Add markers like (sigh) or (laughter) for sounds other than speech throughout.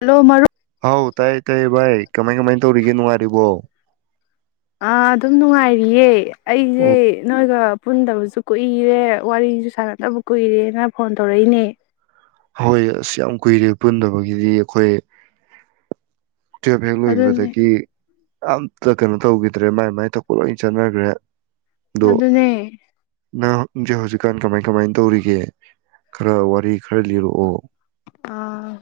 hello ꯃꯔꯨꯞ ꯍꯥꯎ ꯇꯥꯏꯌꯦ ꯇꯥꯏꯌꯦ ꯚꯥꯏ ꯀꯃꯥꯏ ꯀꯃꯥꯏ ꯇꯧꯔꯤꯒꯦ ꯅꯨꯡꯉꯥꯏꯔꯤꯕꯣ ꯑ ꯑꯗꯨꯝ ꯅꯨꯡꯉꯥꯏꯔꯤꯌꯦ ꯑꯩꯁꯦ ꯑꯣ ꯅꯣꯏꯒ ꯄꯨꯟꯗꯕꯁꯨ ꯀꯨꯏꯔꯦ ꯋꯥꯔꯤꯁꯨ ꯁꯥꯟꯅꯗꯕ ꯀꯨꯏꯔꯦꯅ ꯐꯣꯟ ꯇꯧꯔꯛꯏꯅꯦ ꯍꯣꯏ ꯑꯁ ꯌꯥꯝ ꯀꯨꯏꯔꯦ ꯄꯨꯟꯗꯕꯒꯤꯗꯤ ꯑꯩꯈꯣꯏ ꯇꯨꯜꯋꯦꯞ ꯍꯦꯛ ꯑꯗꯨꯅꯦ ꯂꯣꯏꯒꯤꯕꯗꯒꯤ ꯑꯝꯇꯥ ꯀꯩꯅꯣ ꯇꯧꯈꯤꯗ꯭ꯔꯦ ꯃꯥꯏ ꯃꯥꯏ ꯊꯛꯄ ꯂꯣꯏ ꯆꯠꯅꯈ꯭ꯔꯦ ꯑꯗꯨꯅꯦ ꯅꯪ ꯅꯪꯁꯦ ꯍꯧꯖꯤꯛꯀꯥꯟ ꯀꯃꯥꯏ ꯀꯃꯥꯏ ꯇꯧꯔꯤꯒꯦ ꯈꯔ ꯋꯥꯔꯤ ꯈꯔ ꯂꯤꯔꯛꯑꯣ ꯑ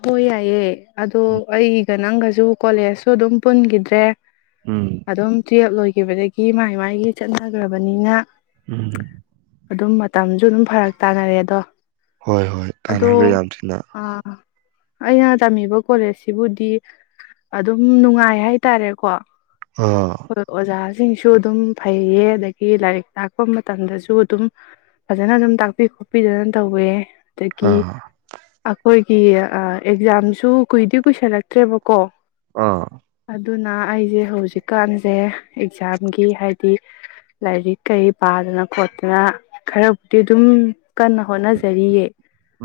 ꯍꯣꯏ ꯌꯥꯏꯌꯦ ꯑꯗꯣ ꯑꯩꯒ ꯅꯪꯒꯁꯨ ꯀꯣꯂꯦꯖꯁꯨ ꯑꯗꯨꯝ ꯄꯨꯟꯈꯤꯗ꯭ꯔꯦ ꯎꯝ ꯑꯗꯨꯝ ꯇꯨꯜꯋꯦꯞ ꯂꯣꯏ ꯍꯧꯈꯤꯕꯗꯒꯤ ꯃꯥꯏ ꯃꯥꯏꯒꯤ ꯆꯠꯅꯈ꯭ꯔꯕꯅꯤꯅ ꯎꯝ ꯑꯗꯨꯝ ꯃꯇꯝꯁꯨ ꯑꯗꯨꯝ ꯐꯔꯛ ꯇꯥꯅꯔꯦ ꯑꯗꯣ ꯍꯣꯏ ꯍꯣꯏ ꯑꯗꯣ ꯇꯥꯟꯅꯈ꯭ꯔꯦ ꯌꯥꯝ ꯊꯤꯅ ꯑꯩꯅ ꯇꯝꯃꯤꯕ ꯀꯣꯂꯦꯖꯁꯤꯕꯨꯗꯤ ꯑꯗꯨꯝ ꯅꯨꯡꯉꯥꯏ ꯍꯥꯏꯇꯥꯔꯦꯀꯣ ꯑꯥ ꯍꯣꯏ ꯑꯣꯖꯥ ꯃꯤꯁꯨ ꯑꯗꯨꯝ ꯐꯩꯌꯦ ꯑꯗꯒꯤ ꯂꯥꯏꯔꯤꯛ ꯇꯥꯛꯄ ꯃꯇꯝꯗꯁꯨ ꯑꯗꯨꯝ ꯐꯖꯅ ꯑꯗꯨꯝ ꯇꯥꯛꯄꯤ ꯈꯣꯠꯄꯤꯗꯅ ꯇꯧꯋꯦ ꯗꯒꯤ ꯑꯥ ꯑꯩꯈꯣꯏꯒꯤ ꯑꯦꯛꯖꯥꯝꯁꯨ ꯀꯨꯏꯗꯤ ꯀꯨꯏꯁꯜꯂꯛꯇ꯭ꯔꯦꯕ ꯀꯣ ꯑꯥ ꯑꯗꯨꯅ ꯑꯩꯁꯦ ꯍꯧꯖꯤꯛꯀꯥꯟꯁꯦ ꯑꯦꯛꯖꯥꯝꯒꯤ ꯍꯥꯏꯗꯤ ꯂꯥꯏꯔꯤꯛ ꯀꯩ ꯄꯥꯗꯅ ꯈꯣꯠꯇꯅ ꯈꯔꯕꯨꯗꯤ ꯑꯗꯨꯝ ꯀꯟꯅ ꯍꯣꯠꯅꯖꯔꯤꯌꯦ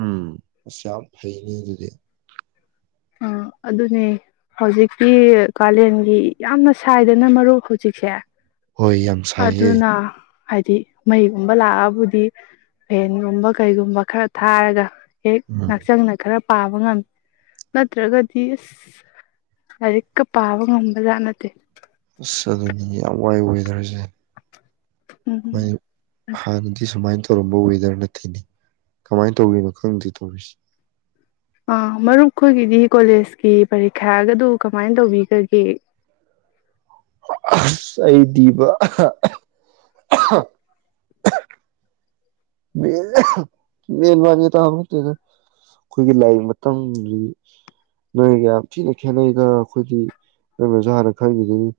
ꯎꯝ ꯑꯁ ꯌꯥꯝ ꯐꯩꯅꯦ ꯑꯗꯨꯗꯤ ꯑꯥ ꯑꯗꯨꯅꯦ ꯍꯧꯖꯤꯛꯇꯤ ꯀꯥꯂꯦꯟꯒꯤ ꯌꯥꯝꯅ ꯁꯥꯏꯗꯅ ꯃꯔꯨꯞ ꯍꯧꯖꯤꯛꯁꯦ ꯍꯣꯏ ꯌꯥꯝ ꯁꯥꯏꯌꯦ ꯑꯗꯨꯅ ꯍꯥꯏꯗꯤ ꯃꯩꯒꯨꯝꯕ ꯂꯥꯛꯑꯕꯨꯗꯤ ꯐꯦꯟꯒꯨꯝꯕ ꯀꯩꯒꯨꯝꯕ ꯈꯔ ꯊꯥꯔꯒ ꯍꯦꯛ ꯎꯝ ꯉꯛꯁꯪꯅ ꯈꯔ ꯄꯥꯕ ꯉꯝ ꯅꯠꯇ꯭ꯔꯒꯗꯤ ꯑꯁ ꯂꯥꯏꯔꯤꯛꯀ ꯄꯥꯕ ꯉꯝꯕꯖꯥꯠ ꯅꯠꯇꯦ ꯑꯁ ꯑꯗꯨꯅꯤ ꯌꯥꯝ ꯋꯥꯏ ꯋꯦꯗꯔꯁꯦ ꯎꯝ ꯍꯣꯏ ꯍꯥꯟꯅꯗꯤ ꯁꯨꯃꯥꯏꯅ ꯇꯧꯔꯝꯕ ꯋꯦꯗꯔ ꯅꯠꯇꯦꯅꯦ ꯀꯃꯥꯏꯅ ꯇꯧꯔꯤꯅꯣ ꯈꯪꯗꯦ ꯇꯧꯔꯤꯁꯦ ꯑꯥ ꯃꯔꯨꯞ ꯑꯩꯈꯣꯏꯒꯤꯗꯤ ꯀꯣꯂꯦꯖꯀꯤ ꯄꯔꯤꯈ꯭ꯌꯥꯒꯗꯨ ꯀꯃꯥꯏꯅ ꯇꯧꯕꯤꯈ꯭ꯔꯒꯦ ꯑꯁ ꯑꯩꯗꯤꯕ ꯃꯦꯟꯃꯥꯔꯒꯤ ꯇꯥꯕ ꯅꯠꯇꯦꯗ ꯑꯩꯈꯣꯏꯒꯤ ꯂꯥꯏꯔꯤꯛ ꯃꯇꯝꯁꯤ ꯅꯣꯏꯒ ꯌꯥꯝ ꯊꯤꯅ ꯈꯦꯠꯅꯩꯅ ꯑꯩꯈꯣꯏꯗꯤ ꯅꯣꯏ ꯅꯖꯨ ꯍꯥꯟꯅ ꯈꯪꯉꯤꯗꯨꯅꯤ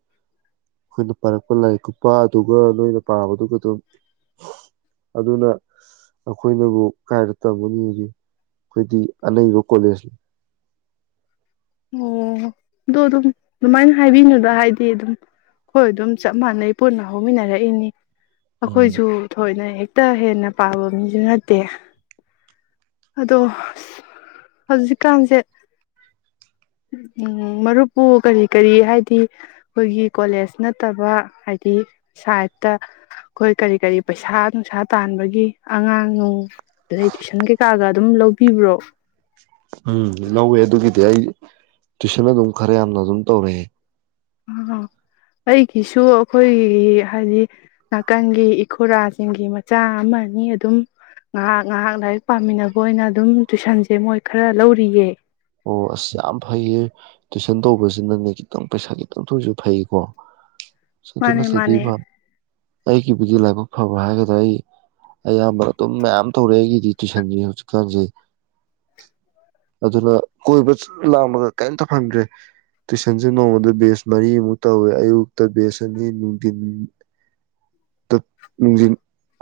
ꯑꯩꯈꯣꯏꯅ ꯄꯥꯔꯛꯄ ꯂꯥꯏꯔꯤꯛ ꯀꯨꯞꯄ ꯑꯗꯨꯒ ꯅꯣꯏꯅ ꯄꯥꯕꯗꯨꯒ ꯑꯗꯨꯝ ꯑꯗꯨꯅ ꯑꯩꯈꯣꯏꯅꯕꯨ ꯀꯥꯏꯅ ꯇꯝꯒꯅꯤꯗꯤ ꯑꯩꯈꯣꯏꯗꯤ ꯑꯅꯩꯕ ꯀꯣꯂꯦꯖꯅꯤ ꯑꯣ ꯑꯗꯣ ꯑꯗꯨꯝ ꯑꯗꯨꯃꯥꯏꯅ ꯍꯥꯏꯕꯤꯅꯨꯗ ꯍꯥꯏꯗꯤ ꯑꯗꯨꯝ ꯍꯣꯏ ꯑꯗꯨꯝ ꯆꯞ ꯃꯥꯟꯅꯩ ꯄꯨꯟꯅ ꯍꯧꯃꯤꯟꯅꯔꯛꯏꯅꯤ ꯎꯝ ꯑꯩꯈꯣꯏꯁꯨ ꯊꯣꯏꯅ ꯍꯦꯛ ꯇ ꯍꯦꯟꯅ ꯄꯥꯕ ꯃꯤꯁꯨ ꯅꯠꯇꯦ ꯑꯗꯣ ꯍꯧꯖꯤꯛꯀꯥꯟꯁꯦ ꯎꯝ ꯃꯔꯨꯞꯄꯨ ꯀꯔꯤ ꯀꯔꯤ ꯍꯥꯏꯗꯤ ꯑꯩꯈꯣꯏꯒꯤ ꯀꯣꯂꯦꯖ ꯅꯠꯇꯕ ꯍꯥꯏꯗꯤ ꯁꯥꯏꯠꯇ ꯑꯩꯈꯣꯏ ꯀꯔꯤ ꯀꯔꯤ ꯄꯩꯁꯥ ꯅꯨꯡꯁꯥ ꯇꯥꯟꯕꯒꯤ ꯑꯉꯥꯡ ꯅꯨꯡ ꯑꯗꯩ ꯇꯨꯏꯁꯟ ꯀꯩꯀꯥꯒ ꯑꯗꯨꯝ ꯂꯧꯕꯤꯕ꯭ꯔꯣ ꯎꯝ ꯂꯧꯋꯦ ꯑꯗꯨꯒꯤꯗꯤ ꯑꯩ ꯇꯨꯏꯁꯟ ꯑꯗꯨꯝ ꯈꯔ ꯌꯥꯝꯅ ꯑꯗꯨꯝ ꯇꯧꯔꯛꯑꯦ ꯑ ꯑꯩꯒꯤꯁꯨ ꯑꯩꯈꯣꯏꯒꯤ ꯍꯥꯏꯗꯤ ꯅꯥꯀꯟꯒꯤ ꯏꯈꯨꯔꯥꯁꯤꯡꯒꯤ ꯃꯆꯥ ꯑꯃꯅꯤ ꯑꯗꯨꯝ ꯉꯥꯏꯍꯥꯛ ꯉꯥꯏꯍꯥꯛ ꯂꯥꯏꯔꯤꯛ ꯄꯥꯝꯃꯤꯟꯅꯕ ꯑꯣꯏꯅ ꯑꯗꯨꯝ ꯇꯨꯏꯁꯟꯁꯦ ꯃꯣꯏ ꯈꯔ ꯂꯧꯔꯤꯌꯦ ꯑꯣ ꯑꯁ ꯌꯥꯝ ꯐꯩꯌꯦ ꯇꯨꯏꯁꯟ ꯇꯧꯕꯁꯤꯅꯪꯅꯦ ꯈꯤꯇꯪ ꯄꯩꯁꯥ ꯈꯤꯇꯪ ꯊꯣꯏꯁꯨ ꯐꯩꯀꯣ ꯁꯤꯗꯅ ꯃꯥꯅꯦ ꯃꯥꯅꯦ ꯁꯗꯤꯕꯥ ꯑꯩꯒꯤꯕꯨꯗꯤ ꯂꯥꯏꯕꯛ ꯐꯕ ꯍꯥꯏꯒꯗ꯭ꯔꯥ ꯑꯩ ꯑꯌꯥꯝꯕ ꯑꯗꯨꯝ ꯃꯌꯥꯝ ꯇꯧꯔꯦ ꯑꯩꯒꯤꯗꯤ ꯇꯨꯏꯁꯟꯖꯦ ꯍꯧꯖꯤꯛꯀꯥꯟꯖꯦ ꯑꯗꯨꯅ ꯀꯣꯏꯕ ꯆꯠ ꯂꯥꯡꯕꯒ ꯀꯩꯝꯇ ꯐꯪꯗ꯭ꯔꯦ ꯇꯨꯏꯁꯟꯖꯦ ꯅꯣꯡꯃꯗ ꯕꯦꯁ ꯃꯔꯤꯃꯨꯛ ꯇꯧꯋꯦ ꯑꯌꯨꯛꯇ ꯕꯦꯁ ꯑꯅꯤ ꯅꯨꯡꯗꯤꯟ ꯗ ꯅꯨꯡꯗꯤꯟ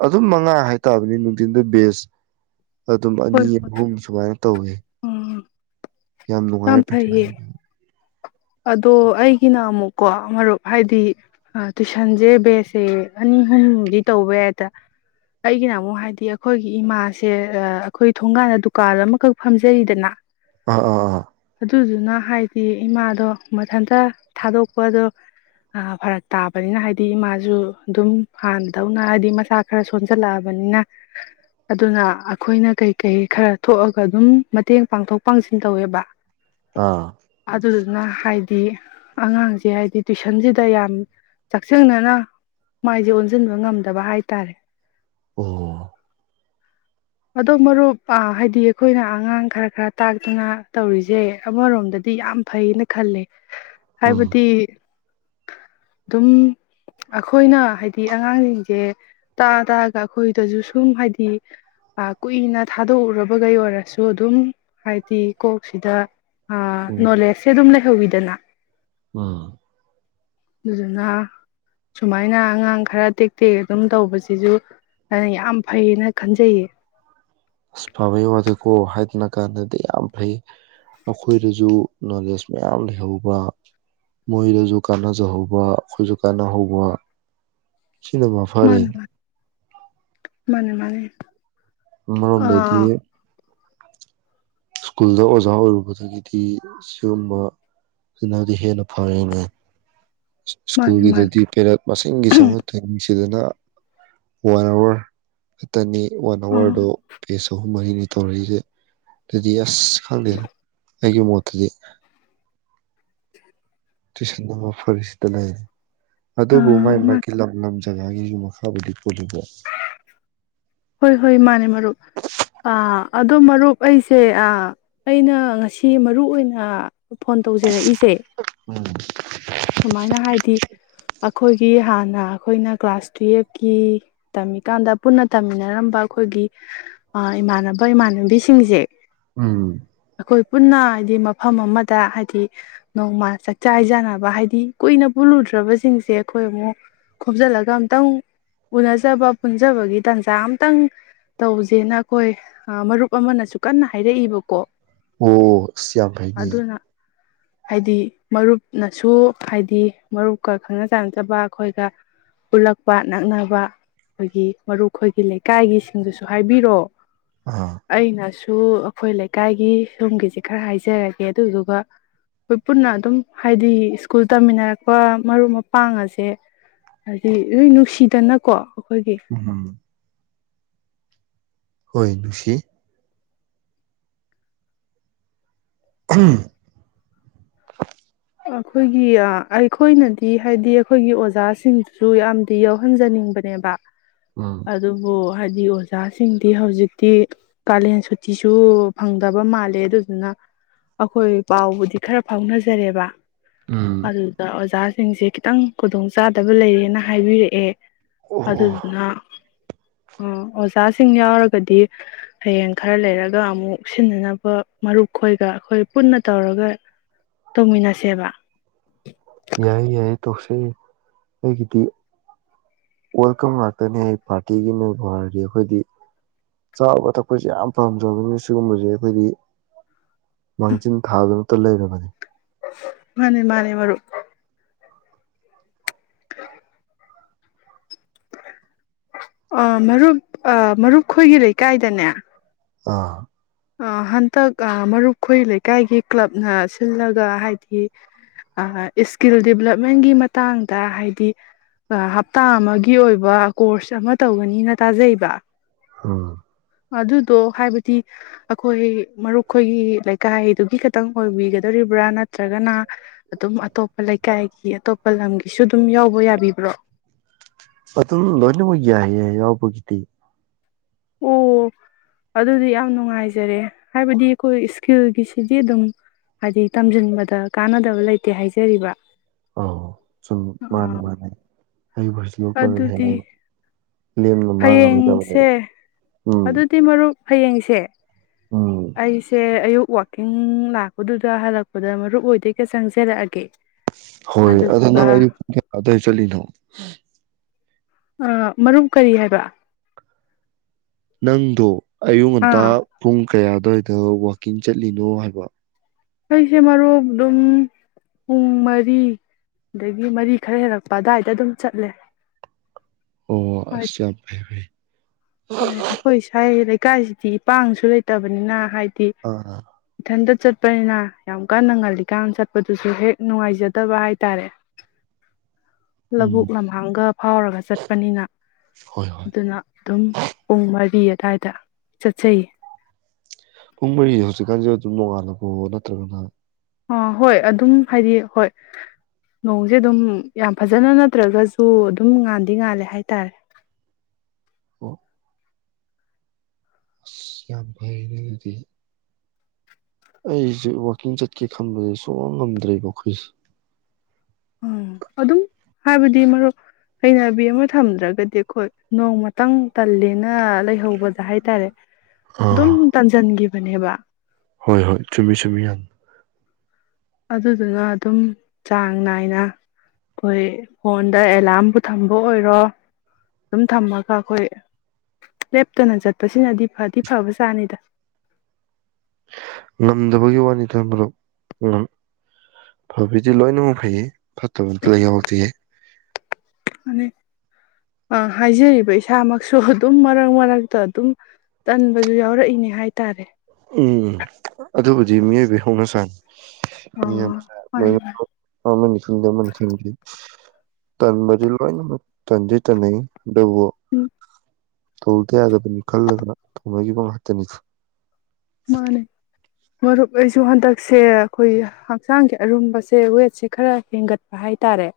ꯑꯗꯨꯝ ꯃꯉꯥ ꯍꯥꯏꯇꯕꯅꯤ ꯅꯨꯡꯗꯤꯟꯗ ꯕꯦꯖ ꯑꯗꯨꯝ ꯑꯅꯤ ꯍꯣꯏ ꯑꯍꯨꯝ ꯁꯨꯃꯥꯏꯅ ꯇꯧꯏ ꯎꯝ ꯌꯥꯝ ꯅꯨꯡꯉꯥꯏꯔꯦ ꯄꯩꯁꯥ ꯑꯗꯣ ꯑꯩꯒꯤꯅ ꯑꯃꯨꯛ ꯀꯣ ꯃꯔꯨꯞ ꯍꯥꯏꯗꯤ ꯑ ꯇꯨꯏꯁꯟꯖꯦ ꯕꯦꯁꯁꯦ ꯑꯅꯤ ꯑꯍꯨꯝꯗꯤ ꯇꯧꯕ ꯌꯥꯏꯗ ꯑꯩꯒꯤꯅ ꯑꯃꯨꯛ ꯍꯥꯏꯗꯤ ꯑꯈꯣꯏꯒꯤ ꯏꯃꯥꯁꯦ ꯑꯩꯈꯣꯏ ꯊꯣꯡꯒꯥꯟꯗ ꯗꯨꯀꯥꯟ ꯑꯃꯈꯛ ꯐꯝꯖꯩꯗꯅ ꯑ ꯑꯥ ꯑꯥ ꯑꯗꯨꯗꯨꯅ ꯍꯥꯏꯗꯤ ꯏꯃꯥ ꯗꯣ ꯃꯊꯟꯇ ꯊꯥꯗꯣꯛꯄꯗꯣ ꯐꯔꯛ ꯇꯥꯕꯅꯤꯅ ꯍꯥꯏꯗꯤ ꯏꯃꯥꯖꯨ ꯑꯗꯨꯝ ꯍꯥꯟꯅꯗꯧꯅ ꯍꯥꯏꯗꯤ ꯃꯆꯥ ꯈꯔ ꯁꯣꯟꯖꯜꯂꯛꯑꯕꯅꯤꯅ ꯑꯗꯨꯅ ꯑꯈꯣꯏꯅ ꯀꯩꯀꯩ ꯈꯔ ꯊꯣꯛꯑꯒ ꯑꯗꯨꯝ ꯃꯇꯦꯡ ꯄꯥꯡꯊꯣꯛ ꯄꯥꯡꯁꯤꯟ ꯇꯧꯋꯦꯕ ꯑꯥ ꯑꯗꯨꯗꯨꯅ ꯍꯥꯏꯗꯤ ꯑꯉꯥꯡꯖꯦ ꯍꯥꯏꯗꯤ ꯇꯨꯏꯁꯟꯖꯤꯗ ꯌꯥꯝ ꯆꯥꯛꯆꯤꯡꯅꯅ ꯃꯥꯏꯖꯦ ꯑꯣꯟꯖꯤꯟꯕ ꯉꯝꯗꯕ ꯍꯥꯏꯇꯥꯔꯦ ꯑꯣ ꯑꯗꯣ ꯃꯔꯨꯞ ꯑꯥ ꯍꯥꯏꯗꯤ ꯑꯩꯈꯣꯏꯅ ꯑꯉꯥꯡ ꯈꯔ ꯈꯔ ꯇꯥꯛꯇꯅ ꯇꯧꯔꯤꯖꯦ ꯑꯃꯔꯣꯝꯗꯗꯤ ꯌꯥꯝ ꯐꯩꯅ ꯈꯜꯂꯤ ꯎꯝ ꯍꯥꯏꯕꯗꯤ ꯑꯗꯨꯝ ꯑꯈꯣꯏꯅ ꯍꯥꯏꯗꯤ ꯑꯉꯥꯡꯖꯤꯡꯖꯦ ꯇꯥ ꯇꯥꯛꯑꯒ ꯑꯩꯈꯣꯏꯗꯖꯨ ꯁꯨꯝ ꯍꯥꯏꯗꯤ ꯑ ꯀꯨꯏꯅ ꯊꯥꯗꯣꯛꯎꯔꯕꯒꯩ ꯑꯣꯏꯔꯖꯨ ꯑꯗꯨꯝ ꯍꯥꯏꯗꯤ ꯀꯣꯛꯁꯤꯗ ꯑ ꯎꯝ ꯅꯣꯂꯦꯖꯁꯦ ꯑꯗꯨꯝ ꯂꯩꯍꯧꯏ ꯇꯅꯥ ꯎꯝ ꯑꯗꯨꯗꯨꯅ ꯁꯨꯃꯥꯏꯅ ꯑꯉꯥꯡ ꯈꯔ ꯇꯦꯛ ꯇꯦꯛ ꯑꯗꯨꯝ ꯇꯧꯕꯖꯤꯖꯨ ꯑꯩꯅ ꯌꯥꯝ ꯐꯩꯌꯦꯅ ꯈꯟꯖꯩꯌꯦ ꯑꯁ ꯐꯕꯩ ꯋꯥꯗꯤꯀꯣ ꯍꯥꯏꯗꯅ ꯀꯥꯟꯅꯗꯦ ꯌꯥꯝ ꯐꯩ ꯑꯈꯣꯏꯗꯖꯨ ꯅꯣꯂꯦꯖ ꯃꯌꯥꯝ ꯂꯩꯍꯧꯕ ꯃꯣꯏꯗꯖꯨ ꯀꯥꯟꯅꯖꯍꯧꯕ ꯑꯈꯣꯏꯖꯨ ꯀꯥꯟꯅꯍꯧꯕ ꯁꯤꯅ ꯃꯐꯔꯦ ꯃꯥꯟꯅꯤ ꯃꯥꯟꯅꯤ ꯑꯃꯔꯣꯝꯗꯗꯤ ꯁ꯭ꯀꯨꯜꯗ ꯑꯣꯖꯥ ꯑꯣꯏꯕꯕꯨꯗꯒꯤꯗꯤ ꯁꯤꯎꯝꯕ ꯁꯤꯅꯗꯤ ꯍꯦꯟꯅ ꯐꯔꯦꯅꯦ ꯃꯥꯅꯦ ꯃꯥꯅꯦ ꯁ꯭ꯀꯨꯜꯒꯤꯗꯗꯤ ꯄꯦꯔꯦꯗ ꯃꯁꯤꯡꯒꯤ ꯆꯪꯉꯛꯇꯣꯏꯅꯤ ꯁꯤꯗꯅ ꯋꯥꯟ ꯑꯋꯥꯔ ꯇꯅꯤ ꯋꯥꯟ ꯑꯥ ꯑꯋꯥꯔꯗꯣ ꯄꯦꯁꯣ ꯃꯔꯤꯅꯤ ꯇꯧꯔꯛꯏꯖꯦ ꯑꯩꯗꯤ ꯑꯁ ꯈꯪꯗꯦ ꯑꯩꯒꯤ ꯃꯣꯠꯇꯗꯤ ꯇꯨꯏꯁꯟꯅ ꯃꯐꯔꯦꯁꯤꯗ ꯂꯩ ꯑꯗꯨꯕꯨ ꯑꯥ ꯃꯥꯏ ꯃꯥꯅꯦ ꯃꯥꯒꯤ ꯂꯝ ꯂꯝꯖꯦ ꯖꯒꯥꯒꯤꯖꯨ ꯃꯈꯥꯕꯨꯗꯤ ꯄꯣꯜꯂꯤꯕꯣ ꯍꯣꯏ ꯍꯣꯏ ꯃꯥꯟꯅꯦ ꯃꯔꯨꯞ ꯑꯥ ꯑꯗꯣ ꯃꯔꯨꯞ ꯑꯩꯁꯦ ꯑꯥ ꯑꯩꯅ ꯉꯁꯤ ꯃꯔꯨ ꯑꯣꯏꯅ ꯐꯣꯟ ꯇꯧꯖꯔꯛꯏꯁꯦ ꯎꯝ ꯁꯨꯃꯥꯏꯅ ꯍꯥꯏꯗꯤ ꯑꯈꯣꯏꯒꯤ ꯍꯥꯟꯅ ꯑꯈꯣꯏꯅ ꯀ꯭ꯂꯥꯁ ꯇꯨꯌꯦꯐꯀꯤ ꯇꯝꯃꯤꯀꯥꯟꯗ ꯄꯨꯟꯅ ꯇꯝꯃꯤꯟꯅꯔꯝꯕ ꯑꯩꯈꯣꯏꯒꯤ ꯏꯃꯥꯟꯅꯕ ꯏꯃꯥꯟꯅꯕꯤꯁꯤꯡꯁꯦ ꯎꯝ ꯑꯩꯈꯣꯏ ꯄꯨꯟꯅ ꯍꯥꯏꯗꯤ ꯃꯐꯝ ꯑꯃꯗ ꯍꯥꯏꯗꯤ ꯅꯣꯡꯃ ꯆꯥꯛꯆꯥ ꯍꯩꯖꯥꯅꯕ ꯍꯥꯏꯗꯤ ꯀꯨꯏꯅ ꯄꯨꯜꯂꯨꯗ꯭ꯔꯕꯁꯤꯡꯁꯦ ꯑꯩꯈꯣꯏ ꯑꯃꯨꯛ ꯈꯣꯝꯖꯤꯜꯂꯒ ꯑꯝꯇꯪ ꯎꯅꯖꯕ ꯄꯨꯟꯖꯕꯒꯤ ꯇꯟꯖꯥ ꯑꯝꯇꯪ ꯇꯧꯁꯦꯅ ꯑꯈꯣꯏ ꯃꯔꯨꯞ ꯑꯃꯅꯁꯨ ꯀꯟꯅ ꯍꯥꯏꯔꯛꯏꯕꯀꯣ ꯑꯣ ꯌꯥꯝ ꯐꯩꯅꯤ ꯑꯗꯨꯅ ꯍꯥꯏꯗꯤ ꯃꯔꯨꯞꯅꯁꯨ ꯍꯥꯏꯗꯤ ꯃꯔꯨꯞꯀ ꯈꯪꯅ ꯆꯥꯟꯅꯖꯕ ꯑꯩꯈꯣꯏꯒ ꯎꯜꯂꯛꯄ ꯅꯛꯅꯕ ꯑꯩꯈꯣꯏꯒꯤ ꯃꯔꯨꯞ ꯑꯈꯣꯏꯒꯤ ꯂꯩꯀꯥꯏꯒꯤꯁꯤꯡꯗꯨꯁꯨ ꯍꯥꯏꯕꯤꯔꯣ ꯑꯥ ꯑꯩꯅꯁ ꯑꯗꯨ ꯑꯩꯈꯣꯏ ꯂꯩꯀꯥꯏꯒꯤ ꯁꯣꯝꯒꯤꯁꯦ ꯈꯔ ꯍꯥꯏꯖꯔꯒꯦ ꯑꯗꯨꯗꯨꯒ ꯑꯩꯈꯣꯏ ꯄꯨꯟꯅ ꯑꯗꯨꯝ ꯍꯥꯏꯗꯤ ꯁ꯭ꯀꯨꯜ ꯇꯝꯃꯤꯟꯅꯔꯛꯄ ꯃꯔꯨꯞ ꯃꯄꯥꯡ ꯑꯁꯦ ꯍꯥꯏꯗꯤ ꯂꯣꯏ ꯅꯨꯡꯁꯤꯗꯅꯀꯣ ꯑꯩꯈꯣꯏꯒꯤ ꯎꯝ ꯍꯣꯏ ꯅꯨꯡꯁꯤ ꯎꯝ ꯑꯈꯣꯏꯒꯤ ꯑꯩꯈꯣꯏꯅꯗꯤ ꯍꯥꯏꯗꯤ ꯑꯈꯣꯏꯒꯤ ꯑꯣꯖꯥꯁꯤꯡꯗꯨꯁꯨ ꯌꯥꯝꯗꯤ ꯌꯥꯎꯍꯟꯖꯅꯤꯡꯕꯅꯦꯕ ꯎꯝ ꯑꯗꯨꯕꯨ ꯍꯥꯏꯗꯤ ꯑꯣꯖꯥꯁꯤꯡꯗꯤ ꯍꯧꯖꯤꯛꯇꯤ ꯀꯥꯂꯦꯟ ꯁꯨꯇꯤꯁꯨ ꯐꯪꯗꯕ ꯃꯥꯜꯂꯦ ꯑꯗꯨꯗꯨꯅ ꯑꯩꯈꯣꯏ ꯄꯥꯎꯕꯨꯗꯤ ꯈꯔ ꯐꯥꯎꯅꯖꯔꯦꯕ ꯑꯣ ꯑꯗꯨꯗ ꯑꯣꯖꯥ ꯁꯤꯡꯁꯦ ꯈꯤꯇꯪ ꯈꯨꯗꯣꯡ ꯆꯥꯗꯕ ꯂꯩꯔꯦꯅ ꯍꯥꯏꯕꯤꯔꯛꯑꯦ ꯑꯣ ꯑꯗꯨꯗꯨꯅ ꯎꯝ ꯑꯣꯖꯆꯥꯁꯤꯡ ꯌꯥꯎꯔꯒꯗꯤ ꯍꯌꯦꯡ ꯈꯔ ꯂꯩꯔꯒ ꯑꯃꯨꯛ ꯁꯤꯟꯅꯅꯕ ꯃꯔꯨꯞ ꯈꯣꯏꯒ ꯑꯩꯈꯣꯏ ꯄꯨꯟꯅ ꯇꯧꯔꯒ ꯇꯧꯃꯤꯟꯅꯁ ꯁꯦꯕ ꯌꯥꯏꯌꯦ ꯌꯥꯏꯌꯦ ꯇꯧꯆꯩ ꯑꯩꯒꯤꯗꯤ ꯋꯦꯜꯀꯝ ꯉꯥꯛꯇꯅꯦ ꯄꯥꯔꯇꯤꯒꯤꯅꯦ ꯍꯥꯏꯔꯗꯤ ꯑꯩꯈꯣꯏꯗꯤ ꯆꯥꯕ ꯊꯛꯄꯁꯦ ꯌꯥꯝ ꯄꯥꯝꯖꯕꯅꯤ ꯁꯤꯒꯨꯝꯕꯁꯦ ꯑꯩꯈꯣꯏꯗꯤ ꯃꯥꯡꯖꯤꯜ ꯊꯥꯗꯨꯅ ꯇ ꯂꯩꯔꯕꯅꯦ ꯃꯥꯅꯦ ꯃꯥꯅꯦ ꯃꯔꯨꯝ ꯑ ꯃꯔꯨꯞ ꯑꯥ ꯃꯔꯨꯞ ꯈꯣꯏꯒꯤ ꯂꯩꯀꯥꯏꯗꯅꯦ ꯑꯥ ꯍꯟꯗꯛ ꯃꯔꯨꯞꯈꯣꯏ ꯂꯩꯀꯥꯏꯒꯤ ꯀ꯭ꯂꯕꯅ ꯁꯤꯜꯂꯒ ꯍꯥꯏꯗꯤ ꯑꯥ ꯏꯁꯀꯤꯜ ꯗꯤꯕꯂꯞꯃꯦꯟꯒꯤ ꯃꯇꯥꯡꯗ ꯍꯥꯏꯗꯤ ꯍꯞꯇꯥ ꯑꯃꯒꯤ ꯑꯣꯏꯕ ꯀꯣꯔꯁ ꯑꯃ ꯇꯧꯒꯅꯤꯅ ꯇꯥꯖꯩꯕ ꯑꯥ ꯑꯗꯨꯗꯣ ꯍꯥꯏꯕꯗꯤ ꯑꯩꯈꯣꯏ ꯃꯔꯨꯞꯈꯣꯏꯒꯤ ꯂꯩꯀꯥꯏꯗꯨꯒꯤ ꯈꯇꯪ ꯑꯣꯏꯕꯤꯒꯗꯣꯔꯤꯕ꯭ꯔꯥ ꯅꯠꯇ꯭ꯔꯒꯅ ꯑꯗꯨꯝ ꯑꯇꯣꯞꯄ ꯂꯩꯀꯥꯏꯒꯤ ꯑꯇꯣꯞꯄ ꯂꯝꯒꯤꯁꯨ ꯑꯗꯨꯝ ꯌꯥꯎꯕ ꯌꯥꯕꯤꯕ꯭ꯔꯣ ꯑꯗꯨꯝ ꯂꯣꯏꯅꯃꯛ ꯌꯥꯏꯌꯦ ꯌꯥꯎꯕꯒꯤꯗꯤ ꯑꯣ ꯑꯗꯨꯗꯤ ꯌꯥꯝ ꯅꯨꯡꯉꯥꯏꯖꯔꯦ ꯍꯥꯏꯕꯗꯤ ꯑꯩꯈꯣꯏ ꯏꯁꯀꯤꯜꯒꯤꯁꯤꯗꯤ ꯑꯗꯨꯝ ꯍꯥꯏꯗꯤ ꯇꯝꯖꯤꯟꯕꯗ ꯀꯥꯟꯅꯗꯕ ꯂꯩꯇꯦ ꯍꯥꯏꯖꯔꯤꯕ ꯑꯣ ꯆꯨꯝꯃ ꯃꯥꯅꯤ ꯃꯥꯅꯤ ꯍꯩꯕꯨ ꯍꯩꯖꯤꯟꯍꯧꯇꯥꯔꯒꯗꯤ ꯑꯗꯨꯗꯤ ꯍꯌꯦꯡꯋꯥꯏ ꯂꯦꯝꯅ ꯍꯌꯦꯡꯁꯦ ꯃꯥꯡꯉꯔꯣꯏꯗꯕꯅꯦꯕ ꯎꯝ ꯑꯗꯨꯗꯤ ꯃꯔꯨꯞ ꯍꯌꯦꯡꯁꯦ ꯎꯝ ꯑꯩꯁꯦ ꯑꯌꯨꯛ ꯋꯥꯛꯀꯤꯡ ꯂꯥꯛꯄꯗꯨꯗ ꯍꯜꯂꯛꯄꯗ ꯃꯔꯨꯞ ꯍꯣꯏꯗ ꯍꯦꯛꯇ ꯆꯪꯖꯔꯛꯑꯒꯦ ꯍꯣꯏ ꯑꯗꯣ ꯅꯪ ꯑꯗꯨꯗꯨꯒ ꯑꯌꯨꯛ ꯄꯨꯡ ꯀꯌꯥ ꯑꯗꯨꯋꯥꯏ ꯆꯠꯂꯤꯅꯣ ꯑ ꯃꯔꯨꯞ ꯀꯔꯤ ꯍꯥꯏꯕ ꯅꯪꯗꯣ ꯑꯌꯨꯛ ꯉꯟꯇꯥ ꯑꯥ ꯄꯨꯡ ꯀꯌꯥ ꯑꯗꯨꯋꯥꯏ ꯗꯣ ꯋꯥꯛꯀꯤꯡ ꯆꯠꯂꯤꯅꯣ ꯍꯥꯏꯕ ꯑꯩꯁꯦ ꯃꯔꯨꯞ ꯑꯗꯨꯝ ꯄꯨꯡ ꯃꯔꯤ ꯑꯗꯒꯤ ꯃꯔꯤ ꯈꯔ ꯍꯦꯜꯂꯛꯄ ꯗꯋꯥꯏꯗ ꯑꯗꯨꯝ ꯆꯠꯂꯦ ꯑꯣ ꯑꯁ ꯍꯥꯏꯗꯤ ꯌꯥꯝ ꯐꯩ ꯐꯩ ꯎꯝ ꯑꯩꯈꯣꯏ ꯁꯥꯏ ꯂꯩ ꯀꯥꯏꯁꯤꯗꯤ ꯏꯄꯥꯡꯁꯨ ꯂꯩꯇꯕꯅꯤꯅ ꯍꯥꯏ ꯗꯤ ꯑꯥ ꯏꯊꯟꯗ ꯆꯠ ꯄꯅꯤꯅ ꯌꯥꯝ ꯀꯟꯅ ꯉꯜꯂꯤꯀꯥꯟ ꯆꯠꯄꯗꯨꯁꯨ ꯍꯦꯛ ꯅꯨꯡꯉꯥꯏꯖꯗꯕ ꯍꯥꯏꯇꯥꯔꯦ ꯂꯧꯕꯨꯛ ꯎꯝ ꯂꯝꯍꯥꯡꯒ ꯐꯥꯎꯔꯒ ꯆꯠꯄꯅꯤꯅ ꯍꯣꯏ ꯍꯣꯏ ꯑꯗꯨꯅ ꯄꯨꯡ ꯃꯔꯤ ꯑꯗꯥꯢꯗ ꯆꯠꯆꯩꯌꯦ ꯄꯨꯡ ꯃꯔꯤꯗꯣ ꯍꯧꯖꯤꯛꯀꯥꯟꯖꯦ ꯑꯗꯨꯝ ꯅꯨꯡꯉꯥꯜꯂꯕꯣ ꯅꯠꯇ꯭ꯔꯒꯅ ꯑꯥ ꯍꯣꯏ ꯑꯗꯨꯝ ꯍꯥꯏꯗꯤ ꯍꯣꯏ ꯅꯣꯡꯁꯦ ꯑꯗꯨꯝ ꯌꯥꯝ ꯐꯖꯅ ꯅꯠꯇ꯭ꯔꯒꯁꯨ ꯑꯗꯨꯝ ꯉꯥꯟꯗꯤ ꯉꯥꯜꯂꯦ ꯍꯥꯏꯇꯥꯔꯦ ꯑꯣ ꯑꯁ ꯌꯥꯝ ꯐꯥꯅꯦ ꯑꯗꯨꯗꯤ ꯑꯩꯁꯦ ꯋꯥꯛꯀꯤꯡ ꯆꯠꯀꯦ ꯈꯟꯕꯁꯦ ꯁꯨꯡꯉꯝ ꯉꯝꯗ꯭ꯔꯦꯕ ꯑꯩꯈꯣꯏꯁꯦ ꯎꯝ ꯑꯗꯨꯝ ꯍꯥꯏꯕꯗꯤ ꯃꯔꯨꯞ ꯍꯩꯅꯕꯤ ꯑꯃ ꯊꯝꯗ꯭ꯔꯒꯗꯤ ꯑꯩꯈꯣꯏ ꯅꯣꯡꯃꯇꯪ ꯇꯜꯂꯦꯅ ꯂꯩꯍꯧꯕꯗ ꯍꯥꯏꯇꯥꯔꯦ ꯗꯨꯝ ꯑꯥ ꯇꯟꯖꯟꯒꯤ ꯃꯅꯦꯕ ꯍꯣꯏ ꯍꯣꯏ ꯆꯨꯃꯤ ꯆꯨꯃꯤ ꯌꯥꯝ ꯑꯗꯨꯗꯨꯅ ꯑꯗꯨꯝ ꯆꯥꯡ ꯅꯥꯏꯅ ꯑꯩꯈꯣꯏ ꯐꯣꯟꯗ ꯑꯦꯂꯥꯝꯕꯨ ꯊꯝꯕ ꯑꯣꯏꯔꯣ ꯑꯗꯨꯝ ꯊꯝꯃꯒ ꯑꯩꯈꯣꯏ ꯂꯦꯞꯇꯅ ꯆꯠꯄꯁꯤꯅꯗꯤ ꯐꯗꯤ ꯐꯕꯖꯥꯠꯅꯤꯗ ꯉꯝꯗꯕꯒꯤ ꯋꯥꯅꯤꯗ ꯃꯔꯨꯞ ꯑꯝ ꯐꯕꯗꯤ ꯂꯣꯏꯅꯃꯛ ꯐꯩꯌꯦ ꯐꯠꯇꯕ ꯑꯝꯇ ꯌꯥꯎꯗꯦ ꯃꯥꯅꯦ ꯑꯥ ꯍꯥꯏꯖꯔꯤꯕ ꯏꯁꯥꯃꯛꯁꯨ ꯑꯗꯨꯝ ꯃꯔꯛ ꯃꯔꯛꯇ ꯑꯗꯨꯝ ꯇꯟꯕꯁꯨ ꯌꯥꯎꯔꯛꯏꯅꯦ ꯍꯥꯏ ꯇꯥꯔꯦ ꯎꯝ ꯑꯗꯨꯕꯨꯗꯤ ꯃꯤꯑꯣꯏꯕꯩ ꯍꯧꯅꯁꯥꯅꯤ ꯑ ꯍꯣꯏ ꯌꯦꯟꯕꯅꯦ ꯍꯣꯏ (unintelligible) ꯑꯃꯅꯤ ꯈꯪꯗꯦ ꯑꯃꯅꯤ ꯈꯪꯗꯦ ꯇꯟꯕꯗꯤ ꯂꯣꯢꯅꯃꯛ ꯇꯟꯗꯤ ꯇꯟꯅꯩ ꯗꯨꯕꯨ ꯎꯝ ꯇꯧꯗ ꯌꯥꯗꯕꯅꯤ ꯈꯜꯂꯒꯅ ꯇꯧꯅꯈꯤꯕ ꯉꯥꯛꯇꯅꯤꯗ ꯃꯥꯅꯦ ꯃꯔꯨꯞ ꯑꯩꯁꯨ ꯍꯟꯗꯛꯁꯦ ꯑꯩꯈꯣꯏ ꯍꯛꯆꯥꯡꯁ ꯑꯔꯨꯝꯕꯁꯦ ꯋꯦꯠꯁꯦ ꯈꯔ ꯍꯦꯟꯒꯠꯄ ꯍꯥꯏꯇꯥꯔꯦ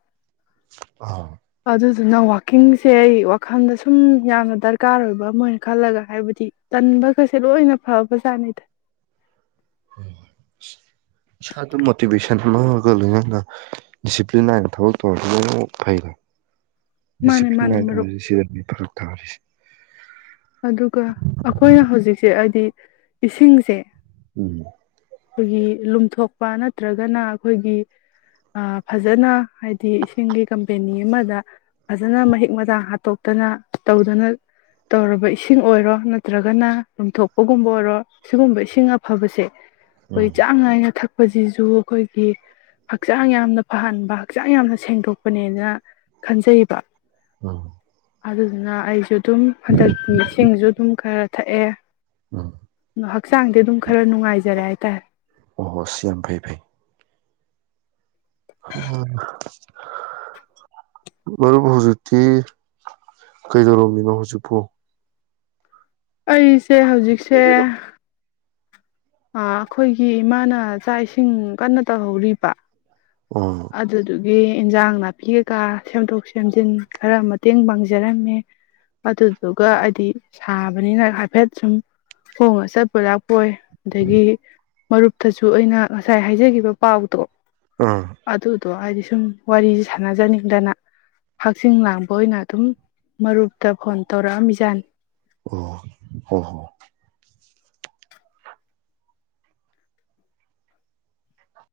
ꯑꯥ ꯑꯗꯨꯗꯨꯅ ꯋꯥꯛꯀꯤꯡꯁꯦ ꯑꯩ ꯋꯥꯈꯜꯗ ꯁꯨꯝ ꯌꯥꯝꯅ ꯗꯔꯀꯥꯔ ꯑꯣꯏꯕ ꯑꯃ ꯑꯣꯏꯅ ꯈꯜꯂꯒ ꯍꯥꯏꯕꯗꯤ ꯇꯟꯕꯒꯁꯦ ꯂꯣꯏꯅ ꯐꯕꯖꯥꯠꯅꯤꯗ (unintelligible) ꯏꯝꯄ꯭ꯔꯨꯞꯃꯦꯟ ꯒꯥ ꯂꯣꯏꯅꯅ ꯗꯤꯁꯤꯄ꯭ꯂꯤꯟ ꯅꯥꯏꯅ ꯊꯕꯛ ꯇꯧꯔꯗꯤ ꯂꯣꯏꯅꯃꯛ ꯐꯩꯅ ꯃꯥꯅꯦ ꯗꯤꯁꯤꯄ꯭ꯂꯤꯟ ꯃꯥꯅꯦ ꯃꯔꯨꯞ ꯅꯥꯢꯗꯕꯁꯤ ꯁꯤꯗꯅꯤ ꯐꯔꯛ ꯀꯥꯔꯤꯁꯤ ꯑꯗꯨꯒ ꯑꯩꯈꯣꯏꯅ ꯍꯧꯖꯤꯛꯁꯦ ꯍꯥꯏꯗꯤ ꯏꯁꯤꯡꯁꯦ ꯎꯝ ꯑꯩꯈꯣꯏꯒꯤ ꯂꯨꯝꯊꯣꯛꯄ ꯅꯠꯇ꯭ꯔꯒꯅ ꯑꯩꯈꯣꯏꯒꯤꯑꯥ ꯐꯖꯅ ꯍꯥꯏꯗꯤ ꯏꯁꯤꯡꯒꯤ ꯀꯝꯄꯦꯅꯤ ꯑꯃꯗ ꯐꯖꯅ ꯃꯍꯤꯛ ꯃꯇꯥꯡ ꯍꯥꯠꯇꯣꯛꯇꯅ ꯇꯧꯗꯅ ꯇꯧꯔꯕ ꯏꯁꯤꯡ ꯑꯣꯏꯔꯣ ꯅꯠꯇ꯭ꯔꯒꯅ ꯂꯨꯝꯊꯣꯛꯄꯒꯨꯝꯕ ꯑꯣꯏꯔꯣ ꯁꯤꯒꯨꯝꯕ ꯏꯁꯤꯡ ꯑꯐꯕꯁꯦ ꯑꯩꯈꯣꯏ ꯎꯝ ꯆꯥꯡ ꯅꯥꯏꯅ ꯊꯛ ꯍꯩꯖꯤꯖꯨ ꯑꯩꯈꯣꯏꯒꯤ ꯍꯛꯆꯥꯡ ꯌꯥꯝꯅ ꯐꯍꯟꯕ ꯍꯛꯆꯥꯡ ꯌꯥꯝꯅ ꯁꯦꯡꯗꯣꯛꯄꯅꯦꯅ ꯈꯟꯖꯩꯕ ꯎꯣ ꯑꯗꯨꯗꯨꯅ ꯑꯩꯁꯨ ꯑꯗꯨꯝ ꯍꯟꯗꯛꯇꯤ ꯏꯁꯤꯡꯁꯨ ꯑꯗꯨꯝ ꯈꯔ ꯊꯛꯑꯦ ꯎꯝ ꯑꯥ ꯍꯛꯆꯥꯡꯗꯤ ꯑꯗꯨꯝ ꯈꯔ ꯅꯨꯡꯉꯥꯏꯖꯔꯦ ꯍꯥꯏ ꯀ (inaudible) ꯑꯣꯍꯣ ꯁꯤ ꯌꯥꯝ ꯐꯩ ꯐꯩ ꯃꯔꯨꯞ ꯍꯧꯖꯤꯛꯇꯤ ꯀꯩꯗꯧꯔꯝꯃꯤꯅꯣ ꯍꯧꯖꯤꯛꯄꯨ ꯑꯩ ꯁꯦ ꯍꯧꯖꯤꯛꯁꯦ ꯑꯥ ꯑꯩꯈꯣꯏꯒꯤ ꯏꯃꯥꯅ ꯆꯥꯛ ꯏꯁꯤꯡ ꯀꯟꯅ ꯇꯧꯍꯧꯔꯤꯕ ꯑꯣ ꯑꯗꯨꯗꯨꯒꯤ ꯑꯒꯤ ꯏꯟꯁꯥꯡ ꯅꯥꯄꯤ ꯀꯩꯀꯥ ꯁꯦꯝꯗꯣꯛ ꯁꯦꯝꯖꯤꯟ ꯈꯔ ꯃꯇꯦꯡ ꯄꯥꯡꯖꯔꯝꯃꯦ ꯑꯗꯨꯗꯨꯒ ꯍꯥꯏꯗꯤ ꯁꯥꯕꯅꯤꯅ ꯍꯥꯏꯐꯦꯠ ꯁꯨꯝ ꯈꯣꯡꯅ ꯆꯠꯄꯣꯢ ꯂꯥꯛꯄꯣꯏ ꯑꯗꯒꯤ ꯃꯔꯨꯞꯇꯁꯨ ꯑꯩꯅ ꯉꯁꯥꯏ ꯍꯥꯏꯖꯈꯤꯕ ꯄꯥꯎꯗꯣ ꯑꯥ ꯑꯗꯨꯗꯣ ꯍꯥꯏꯗꯤ ꯁꯨꯝ ꯋꯥꯔꯤꯁꯦ ꯁꯥꯟꯅꯖꯅꯤꯡꯗꯅ ꯍꯛꯆꯤꯡ ꯂꯥꯡꯕ ꯑꯣꯏꯅ ꯑꯗꯨꯝ ꯃꯔꯨꯞꯇ ꯐꯣꯟ ꯇꯧꯔꯛꯑꯝꯃꯤꯖꯥꯅꯤ ꯑꯣ ꯍꯣ ꯍꯣ